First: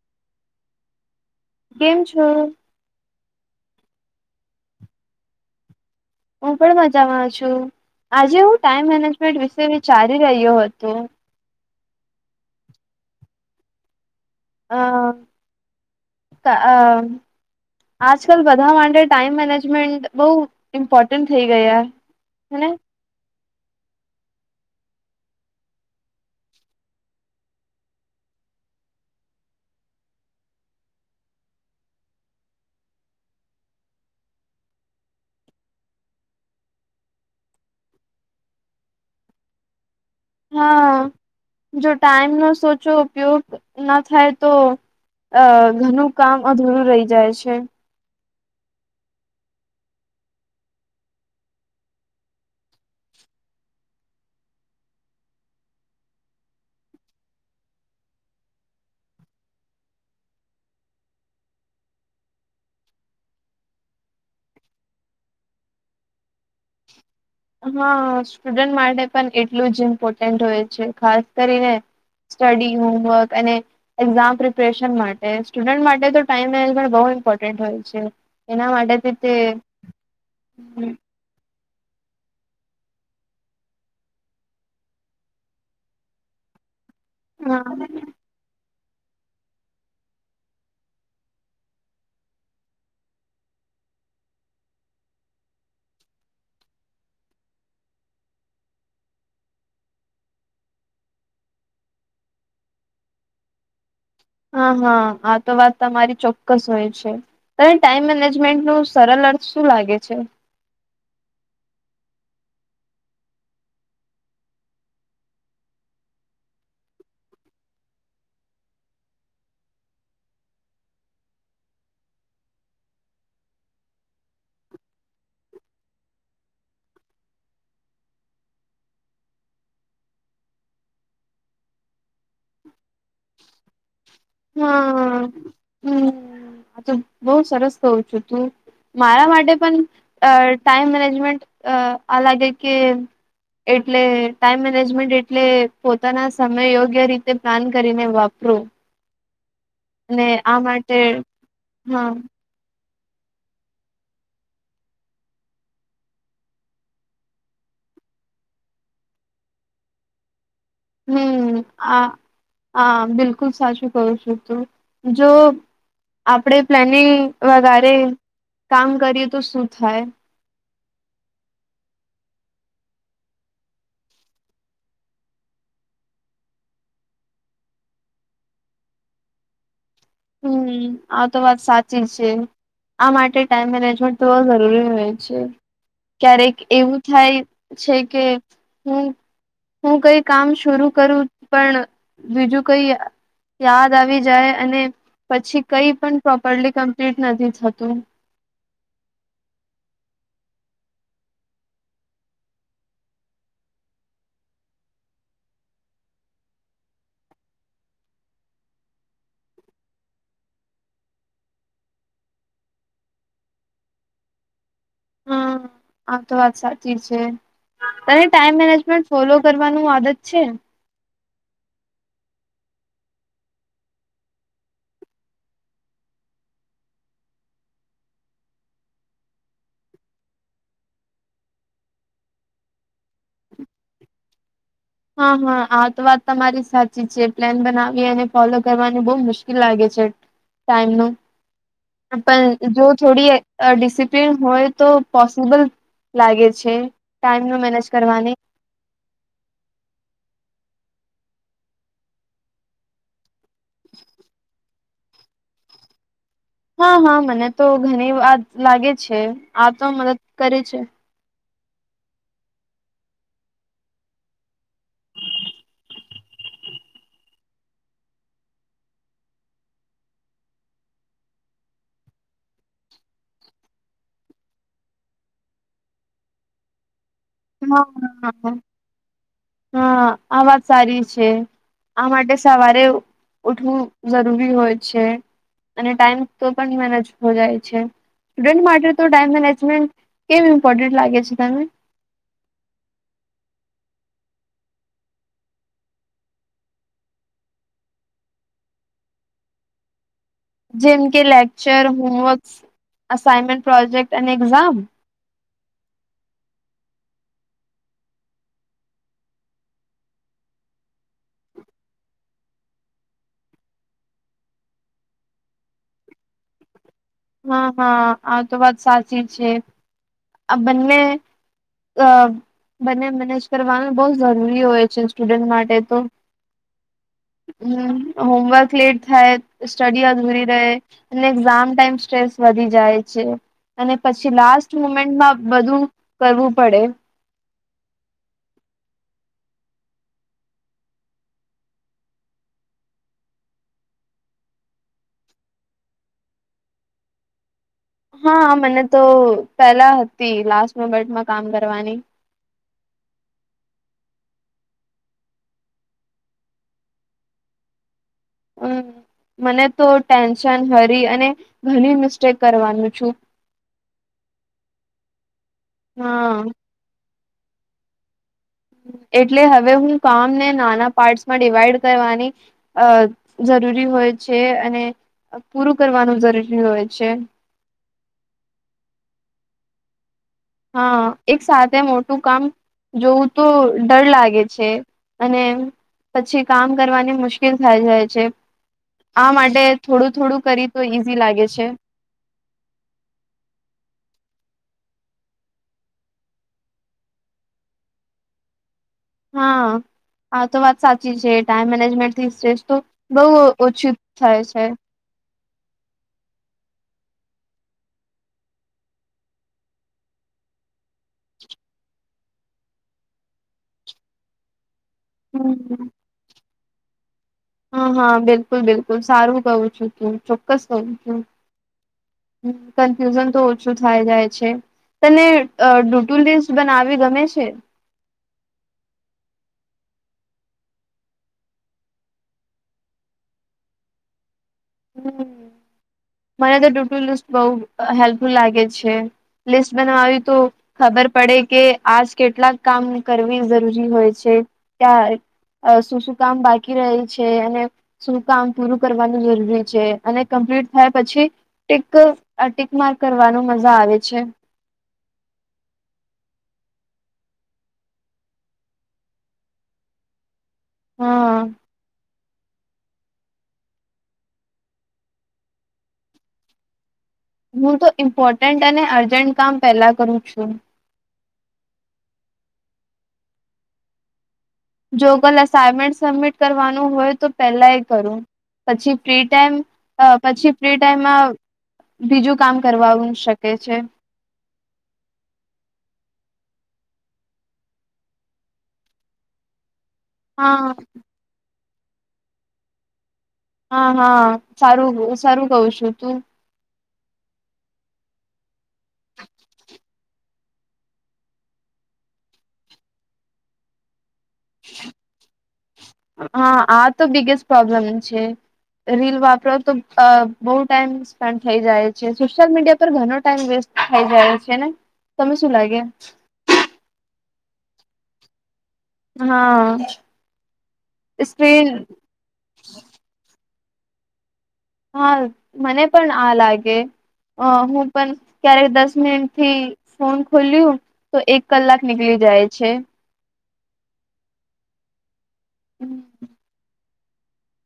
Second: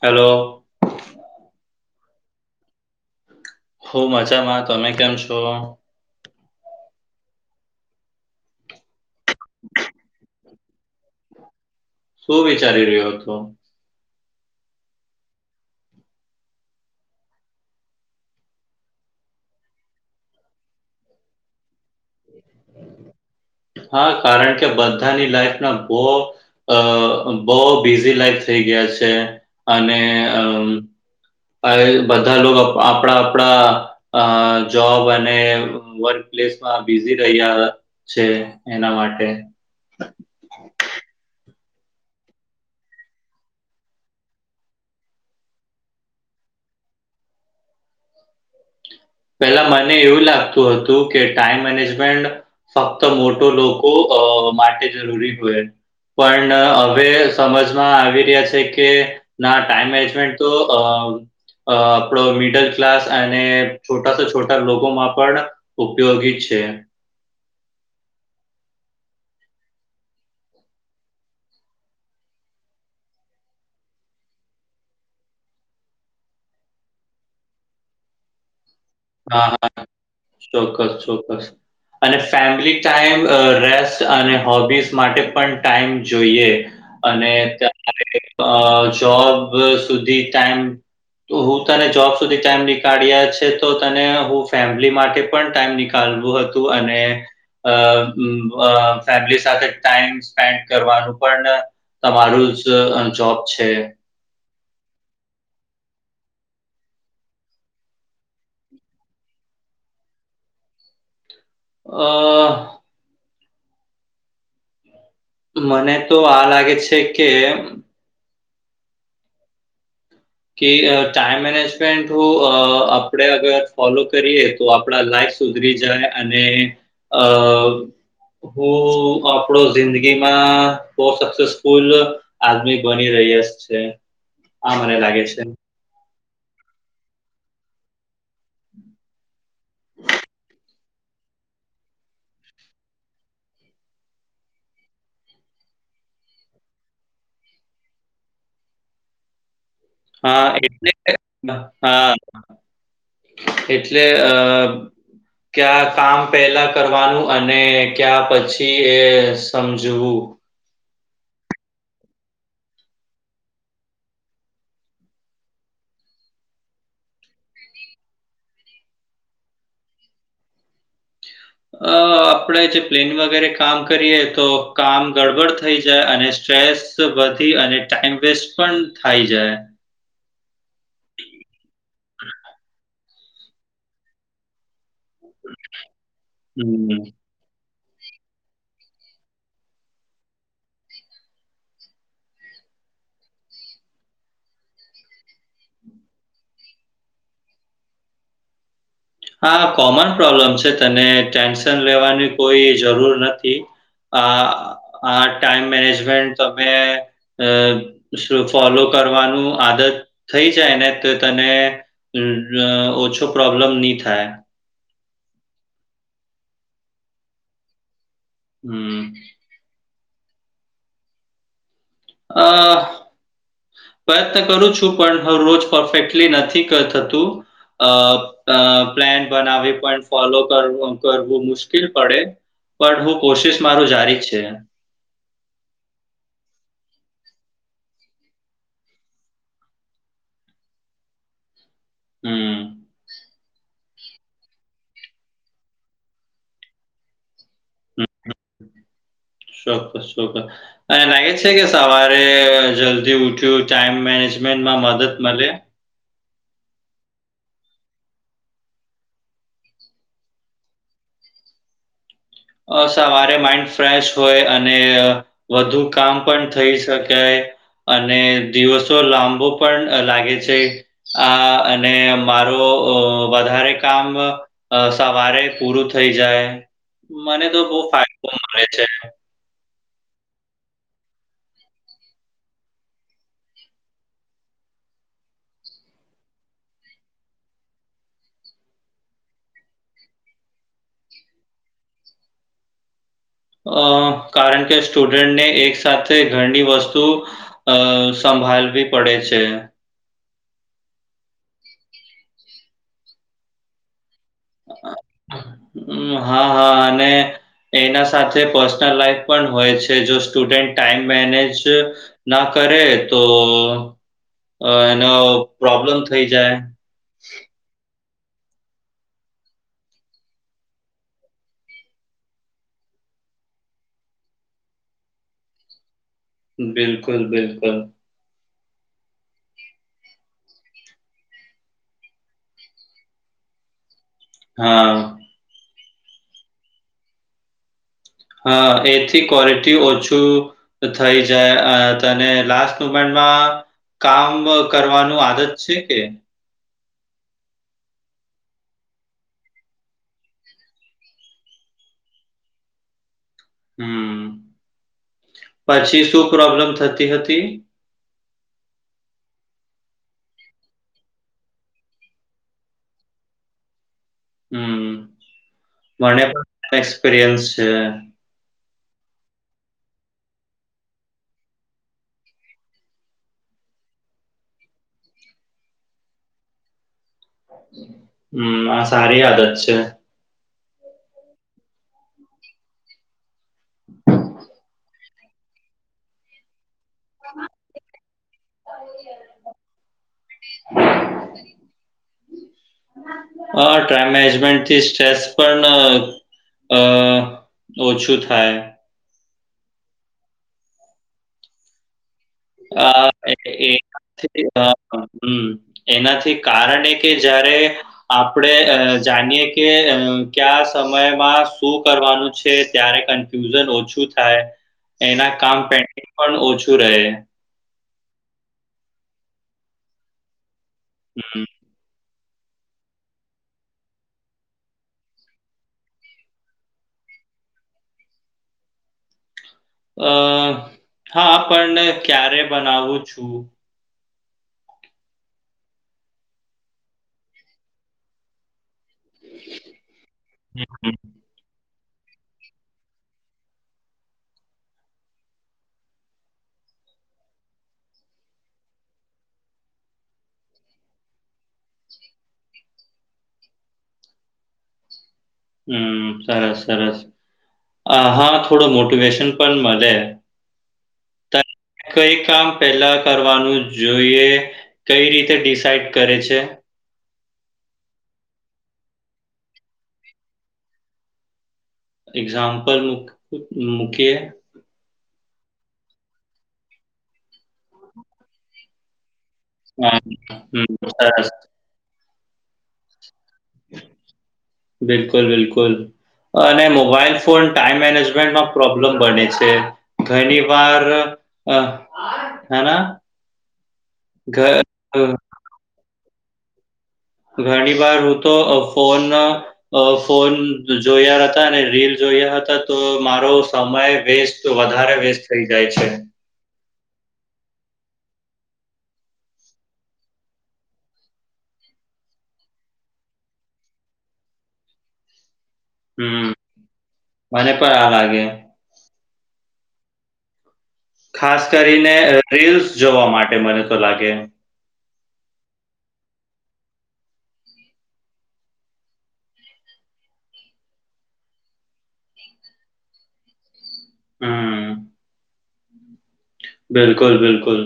હાલો. કેમ છો? હું મજામાં. તમે કેમ છો? હું પણ મજામાં છું. આજે હું ટાઈમ મેનેજમેન્ટ વિશે વિચારી રહ્યો હતો. શું વિચારી રીયો અતો? અ.. તઅ. આજકાલ બધા માટે ટાઈમ મેનેજમેન્ટ બઉ ઇમ્પોર્ટન્ટ થઇ ગયા. હે ને. હા, કારણ કે બધાની લાઈફના બો અ બો બિઝી લાઈફ થઈ ગયા છે અને અમ્મ આઈ વીલ બધા લોક આપડણા આપડણા અ જોબ અને વર્ક પ્લેસમાં બિઝી રહ્યા. છે એના માટે. હા, જો ટાઈમ નો સોચો ઉપયોગ ના થાય તો અ ઘનું કામ અધૂરું રહી જાય છે. પેલા મને એવું લાગતું હતું, કે ટાઈમ મેનેજમેન્ટ ફક્ત મોટો લોકો અ માટે જરૂરી હોય. પણ અવે સમજમાં આવી રીયા છે કે ના ટાઈમ મેજમેન્ટ તો, અ અ આપડો મિડલ ક્લાસ અને છોટા સ છોટા લોકોમાં પણ ઉપયોગી જ છે. હ સ્ટુડન્ટ માટે પણ એટલું જ ઇમ્પોર્ટન્ટ ઓય છે, ખાસ કરીને સ્ટડી, હોમવર્ક અને એક્ઝામ પ્રિપરેશન માટે સ્ટુડન્ટ માટે તો ટાઈમ મેનેજમેન્ટ બો ઇમ્પોર્ટન્ટ હોય છે. એના માટેે હા હા ચોક્કસ ચોક્કસ અને ફેમિલી ટાઈમ રેસ્ટ અને હોબીસ માટે પણ ટાઈમ જોઈએ અને હા ત્યારે અ જોબ સુધી ટાઈમ હું તને જોબ સુધી ટાઈમ નીકાળ્યા છે. તો તને હું ફેમિલી માટે પણ ટાઈમ નીકાલવું હતું અને અ અ ફેમિલી સાથે ટાઈમ સ્પેન્ડ કરવાનું પણ તમારું જ જોબ છે. હ હ આ તો વાત તમારી ચોક્કસ હોય છે. તને ટાઈમ મેનેજમેન્ટનું સરલ અર્થ શું લાગે છે? અ મને તો આ લાગે છે, કે કે અ ટાઈમ મેનેજમેન્ટ હું અ આપણેે અગર ફોલો કરીએ તો આપણા લાઈફ સુધરી જાય અને અ હું આપણો જિંદગીમાં બો સક્સેસફુલ આદમી બની રહીય છે. આ હા મને હા લાગે છે હમ આ તો બો સરસ કઉ છું તું મારા માટે પણ અ ટાઈમ મેનેજમેન્ટ અ આ લાગે કે એટલે ટાઈમ મેનેજમેન્ટ એટલે પોતાના સમય યોગ્ય રીતે પ્લાન કરીને વાપરો હા એટલે માટે હા એટલે અ ક્યા કામ પહેલા કરવાનું અને ક્યા પછી એ સમજવું હમ આ આ બિલકુલ સાચું કું છું તું જો આપણે પ્લાનિંગ વગારે કામ કરીએ તો શું થાય અ આપણે જે પ્લેન વગેરે કામ કરીએ તો કામ ગડબડ થઈ જાય અને સ્ટ્રેસ સ વધી અને ટાઈમ વેસ્ટ પણ થાય જાય હમ આતો વાત સાચી છે. આ માટે ટાઈમ મેનેજમેન્ટ તો જરૂરી હોય છે, ક્યારેક એવું હમ્મ. થાય છે, કે હમ હું કઈ કામ શુરૂ કરું પણ બીજું કઈ યાદ આવી જાય અને પછી કઈ પણ પ્રોપરલી કમ્પ્લીટ નથી થતું. હા કોમન પ્રોબ્લમ છે, તને ટેન્શન લેવાની કોઈ જરૂર નથી. આ આ ટાઈમ મેનેજમેન્ટ તમે અ ફોલો કરવાનું આદત થઈ જાય ને તો તને અ ઓછો પ્રોબ્લેમની થાય હા આતો વાત સાચી છે, તને ટાઈમ મેનેજમેન્ટ હમ્મ. ફોલો કરવાનું આદત છે. અ પ્રયત્ન કરું છું પણ હરરોજ પરફેક્ટલી નથી ક થતું અ અ પ્લેન બનાવી પણ ફોલો કરવું કરવુ મુશ્કિલ પડે પડ હું કોશિશ મારુ જારી છે. હા હા આ તો વાત તમારી સાચી જ છે, પ્લેન બનાવીએ અને ફોલો કરવાને બોવ મુશ્કિલ લાગે છે. ટાઈમ નુ હમ. પણ જો છોડીએ ડિસિપ્લિન હોય તો પોસિબલ લાગે છે ટાઈમન મેનેજ હમ. કરવાની. ચોક્કસ ચોક્કસ અને લાગે છે કે સવારે જલ્દી ઉ જો ટાઈમ મેનેજમેન્ટમાં મદદ મલે. હા હા મને તો ઘણી વાત લાગે છે આ તો મદદ કરે છે. અ સવારે માઈન્ડ ફ્રેશ હોય અને વધુ કામ પણ થઈ શકાય અને દિવસો લાંબો પણ લાગે છે. આ અને મારવો ઓ વધારે કામ અ સવર પૂરું થઈ જાય મને તો બહ હા ફાયદો હા મળે છે. હા આ વાત સારી છે. આ માટે સવારે ઉઠવું જરૂરી હોય છે. અને ટાઈમ તો પણ મેનેજ હો જાય છે. સ્ટુડન્ટ માટે તો ટાઈમ મેનેજમેન્ટ કેમ ઇમ્પોર્ટન્ટ લાગે છે? તને? અ કારણ કે સ્ટુડન્ટને એક સાથે ઘરની વસ્તુ અ સભાલવી પડે છે. જેમ કે લેક્ચર, હોમવર્ક, અસાઈમેન્ટ પ્રોજેક્ટ અને એક્ઝામ. હમ હા હા અને એના સાથે પર્સનલ લાઈફ પણ હોય છે જો સ્ટુડન્ટ ટાઈમ મેનેજ ના કરે તો એનો પ્રોબ્લમ થઈ જાય. હા હા આ તો વાત સાચી છે આ બંને ગ અ બને મેનેજ કરવાનું બોવ જરૂરી હોય છે સ્ટુડન્ટ માટે તો બિલકુલ બિલકુલ. હમ હોમવર્ક લેટ થાય, સ્ટડી અધૂરી રહે, અને એક્ઝામ ટાઈમ સ્ટ્રેસ વધી જાય છે અને પછી લાસ્ટ હા, મુમેન્ટમાં બધું કરવું પડે. હાશએથી કોરેટી ઓછું ત થઈ જાય તને લાસ્ટ મુમેન્ટમાં કામ કરવાનું આદત છે કે? હા મને તો પેલા હતી લાસ્ટ મુમેન્ટમાં કામ કરવાની. હમ, પછી શું પ્રોબ્લમ થતી હતી? હમ મને તો ટેન્શન હરી અને ઘણી મિસ્ટેક કરવાનું છું. હમ મને હા પણ એક્સપિરિયન્સ છે. એટલે હવે હું કામ ને નાના પાર્ટ માં ડિવાઈડ કરવાની અ જરૂરી હોય છે અને પૂરું કરવાનું જરીરી હોય છે. હમ આ સારી આદત છે. હા એક સાથે મોટું કામ જોવું તો ડર લાગે છે. અને પછી કામ કરવાની મુશ્કેલ થાય જાય છે. આ માટે થોડું થોડું કરી તો ઈઝી લાગે છે. હા ટાઈમ મેનેજમેન્ટથી સ્ટ્રેસ પણ અ ઓછું થાય. હા આ તો વાત સાચી છે ટાઈમ મેનેજમેન્ટ તો બહુ અ એ ઓછું થાય એનાથી છે. અ હમ એનાથી કારણ એ કે જયારે આપણે જાણીયે કે ક્યા સમયમાં શું કરવાનું છે ત્યારે ફ્યુઝન ઓછું થાય એના કામ હમ પેન્ડિંગ પણ ઓછું રહે. હા હા બિલકુલ બિલકુલ સારું કહું છું તું ચોક્કસ કહું છું. હમ કન્ફ્યુઝન તો ઓછું થાય જાય છે. તને અ ડુટુ લિસ્ટ બનાવી ગમે છે? અ હા પણ ક્યારે બનાવું છું હમ મને તો ડયુટુ લિસ્ટ બઉ હેલ્પફુલ લાગે છે. લિસ્ટ બનાવાયું તો હમ ખબર પડે કે આજ કેટલાક કામ કરવી જરૂરી હોય છે, ત્યાં આ શું શું કામ બાકી રહે છે, અને શું કામ પૂરું કરવાનું જરૂરી છે, અને કમ્પ્લીટ થાય પછી ટીક અ ટીક માર્ક કરવાનું મજા આવે છે. હમ સરસ સરસ હા થોડો મોટિવેેશન પણ મલે હા. કઈ કામ પેલા કરવાનું જોઈએ કઈ રીતે ડિસાઇડ કરે છે. હું તો ઇમ્પોર્ટન્ટ અને અર્જન્ટ કામ પેલા કરું છું એક્ઝામ્પલ મૂક મૂકીએ જો કોલ અસાઈનમેન્ટ સબમિટ કરવાનું હોય તો પેલા એ કરું પછી ફ્રી ટાઈમ હા, અ પછી ફ્રી હમ, ટાઈમમાં સરસ. બીજું કામ કરવાનું શકે છે. બિલકુલ બિલકુલ. અને મોબાઈલ ફોન ટાઈમ મેનેજમેન્ટમાં પ્રોબ્લેમ બને છે. ઘણી હા વાર અ હેન? હા હા સારું સારું કઉ છું તું ઘણી વાર રુતો ફોન અ ફોન જોયા હતા અને રીલ જોયા હતા તો મારો સમય વેસ તો વધારે વેસ્ટ થઈ જાય છે. હા આ તો બિગેસ્ટ પ્રોબ્લેમ છે. રીલ વાપરો તો અ બો ટાઈમ સ્પેન્ડ થઈ જાય છે, સોશિયલ મીડિયા પર ઘણ ટાઈમ વેસ થય જાય છે, ને તમે શું લા હમ મને પણ આ લાગે હા. ખાસ સ્ક્રીન કરીને રીલ્સ જોવા માટે મને તો લાગે હા મને પણ આ લાગે અ હું પણ ક્યારેક દસ મિનિટ થી ફોન ખોલ્યું તો એક કલાક નીકળી જાય છે. હમ. હમ. બિલકુલ બિલકુલ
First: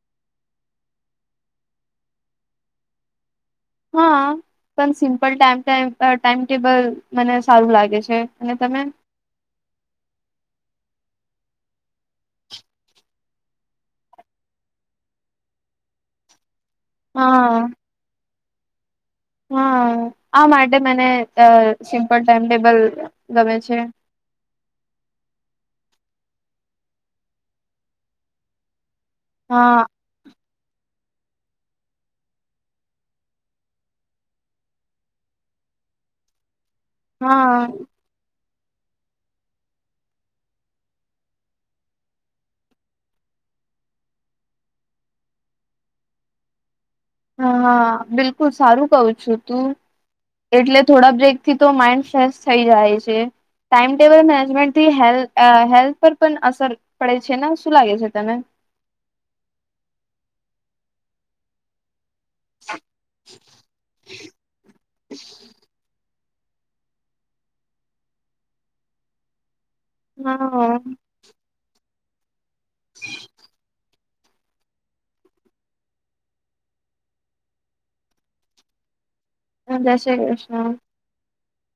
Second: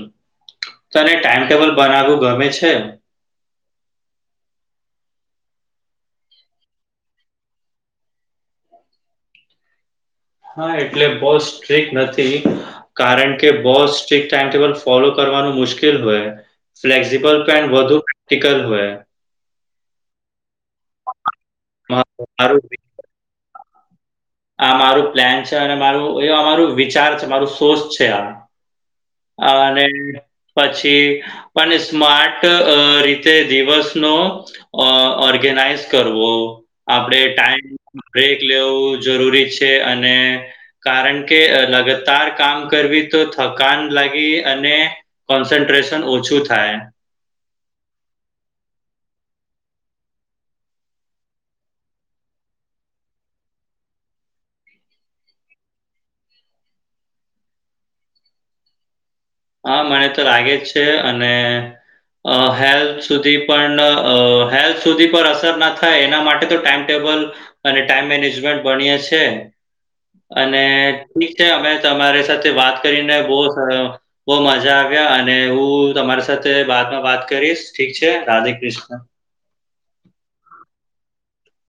તને ટાઈમ ટેબલ બનાવું ગમે છે? હા. પણ simple time time time table મને સારું લાગે છે, અને તમે? હ એટલે બો સ્ટ્રીક નથી કારણ કે બો સ્ટ્રીક્ટ ટાઈમ ટેબલ ફોલો કરવાનું મુશ્કેલ હોય ફ્લેક્સિબલ હા [unintelligible] વધુ ફિકર હોય હા આ માટે મને અ સિમ્પલ મારું ટાઈમટેબલ ગમે છે. આ મારું પ્લેન છે, અને મારું એમારું વિચાર છે, મારું સોસ છે, આ હા અને પછી પણ સ્માર્ટ અ રીતે દિવસનો અ ઓર્ગેનાઈઝ કરવો આપણેે હા ટાઈમ બ્રેક લેવું જરૂરી છે, અને કારણ કે લગતાર કામ કરવી તો થકાન લાગી અને કોન્સન્ટ્રેશન ઓછું થાય હ હા બિલકુલ સારું કવ છું તું એટલે થોડા બ્રેક થી તો માઈન્ડ ફ્રેશ થઈ જાય છે. ટાઈમ ટેબલ મેનેજમેન્ટથી હેલ અ હેલ્થ પર પણ અસર પડે છે, ને શું લાગે છે, તને હા મને તો લાગે જ છે, અને અ હેલ્થ સુધી પણ અ હેલ્થ સુધી પર અસર ના થાય એના માટે તો ટાઈમટેબલ અને ટાઈમ મેનેજમેન્ટ ભણીએ છે, અને હા ઠીક છે, અમે તમારી સાથે વાત કરીને બો સર બઉ મજા આવ્યા અને હું તમારી સાથે બાદમાં વાત કરીશ ઠીક છે, રાધે કૃષ્ણ જય શ્રી કૃષ્ણ.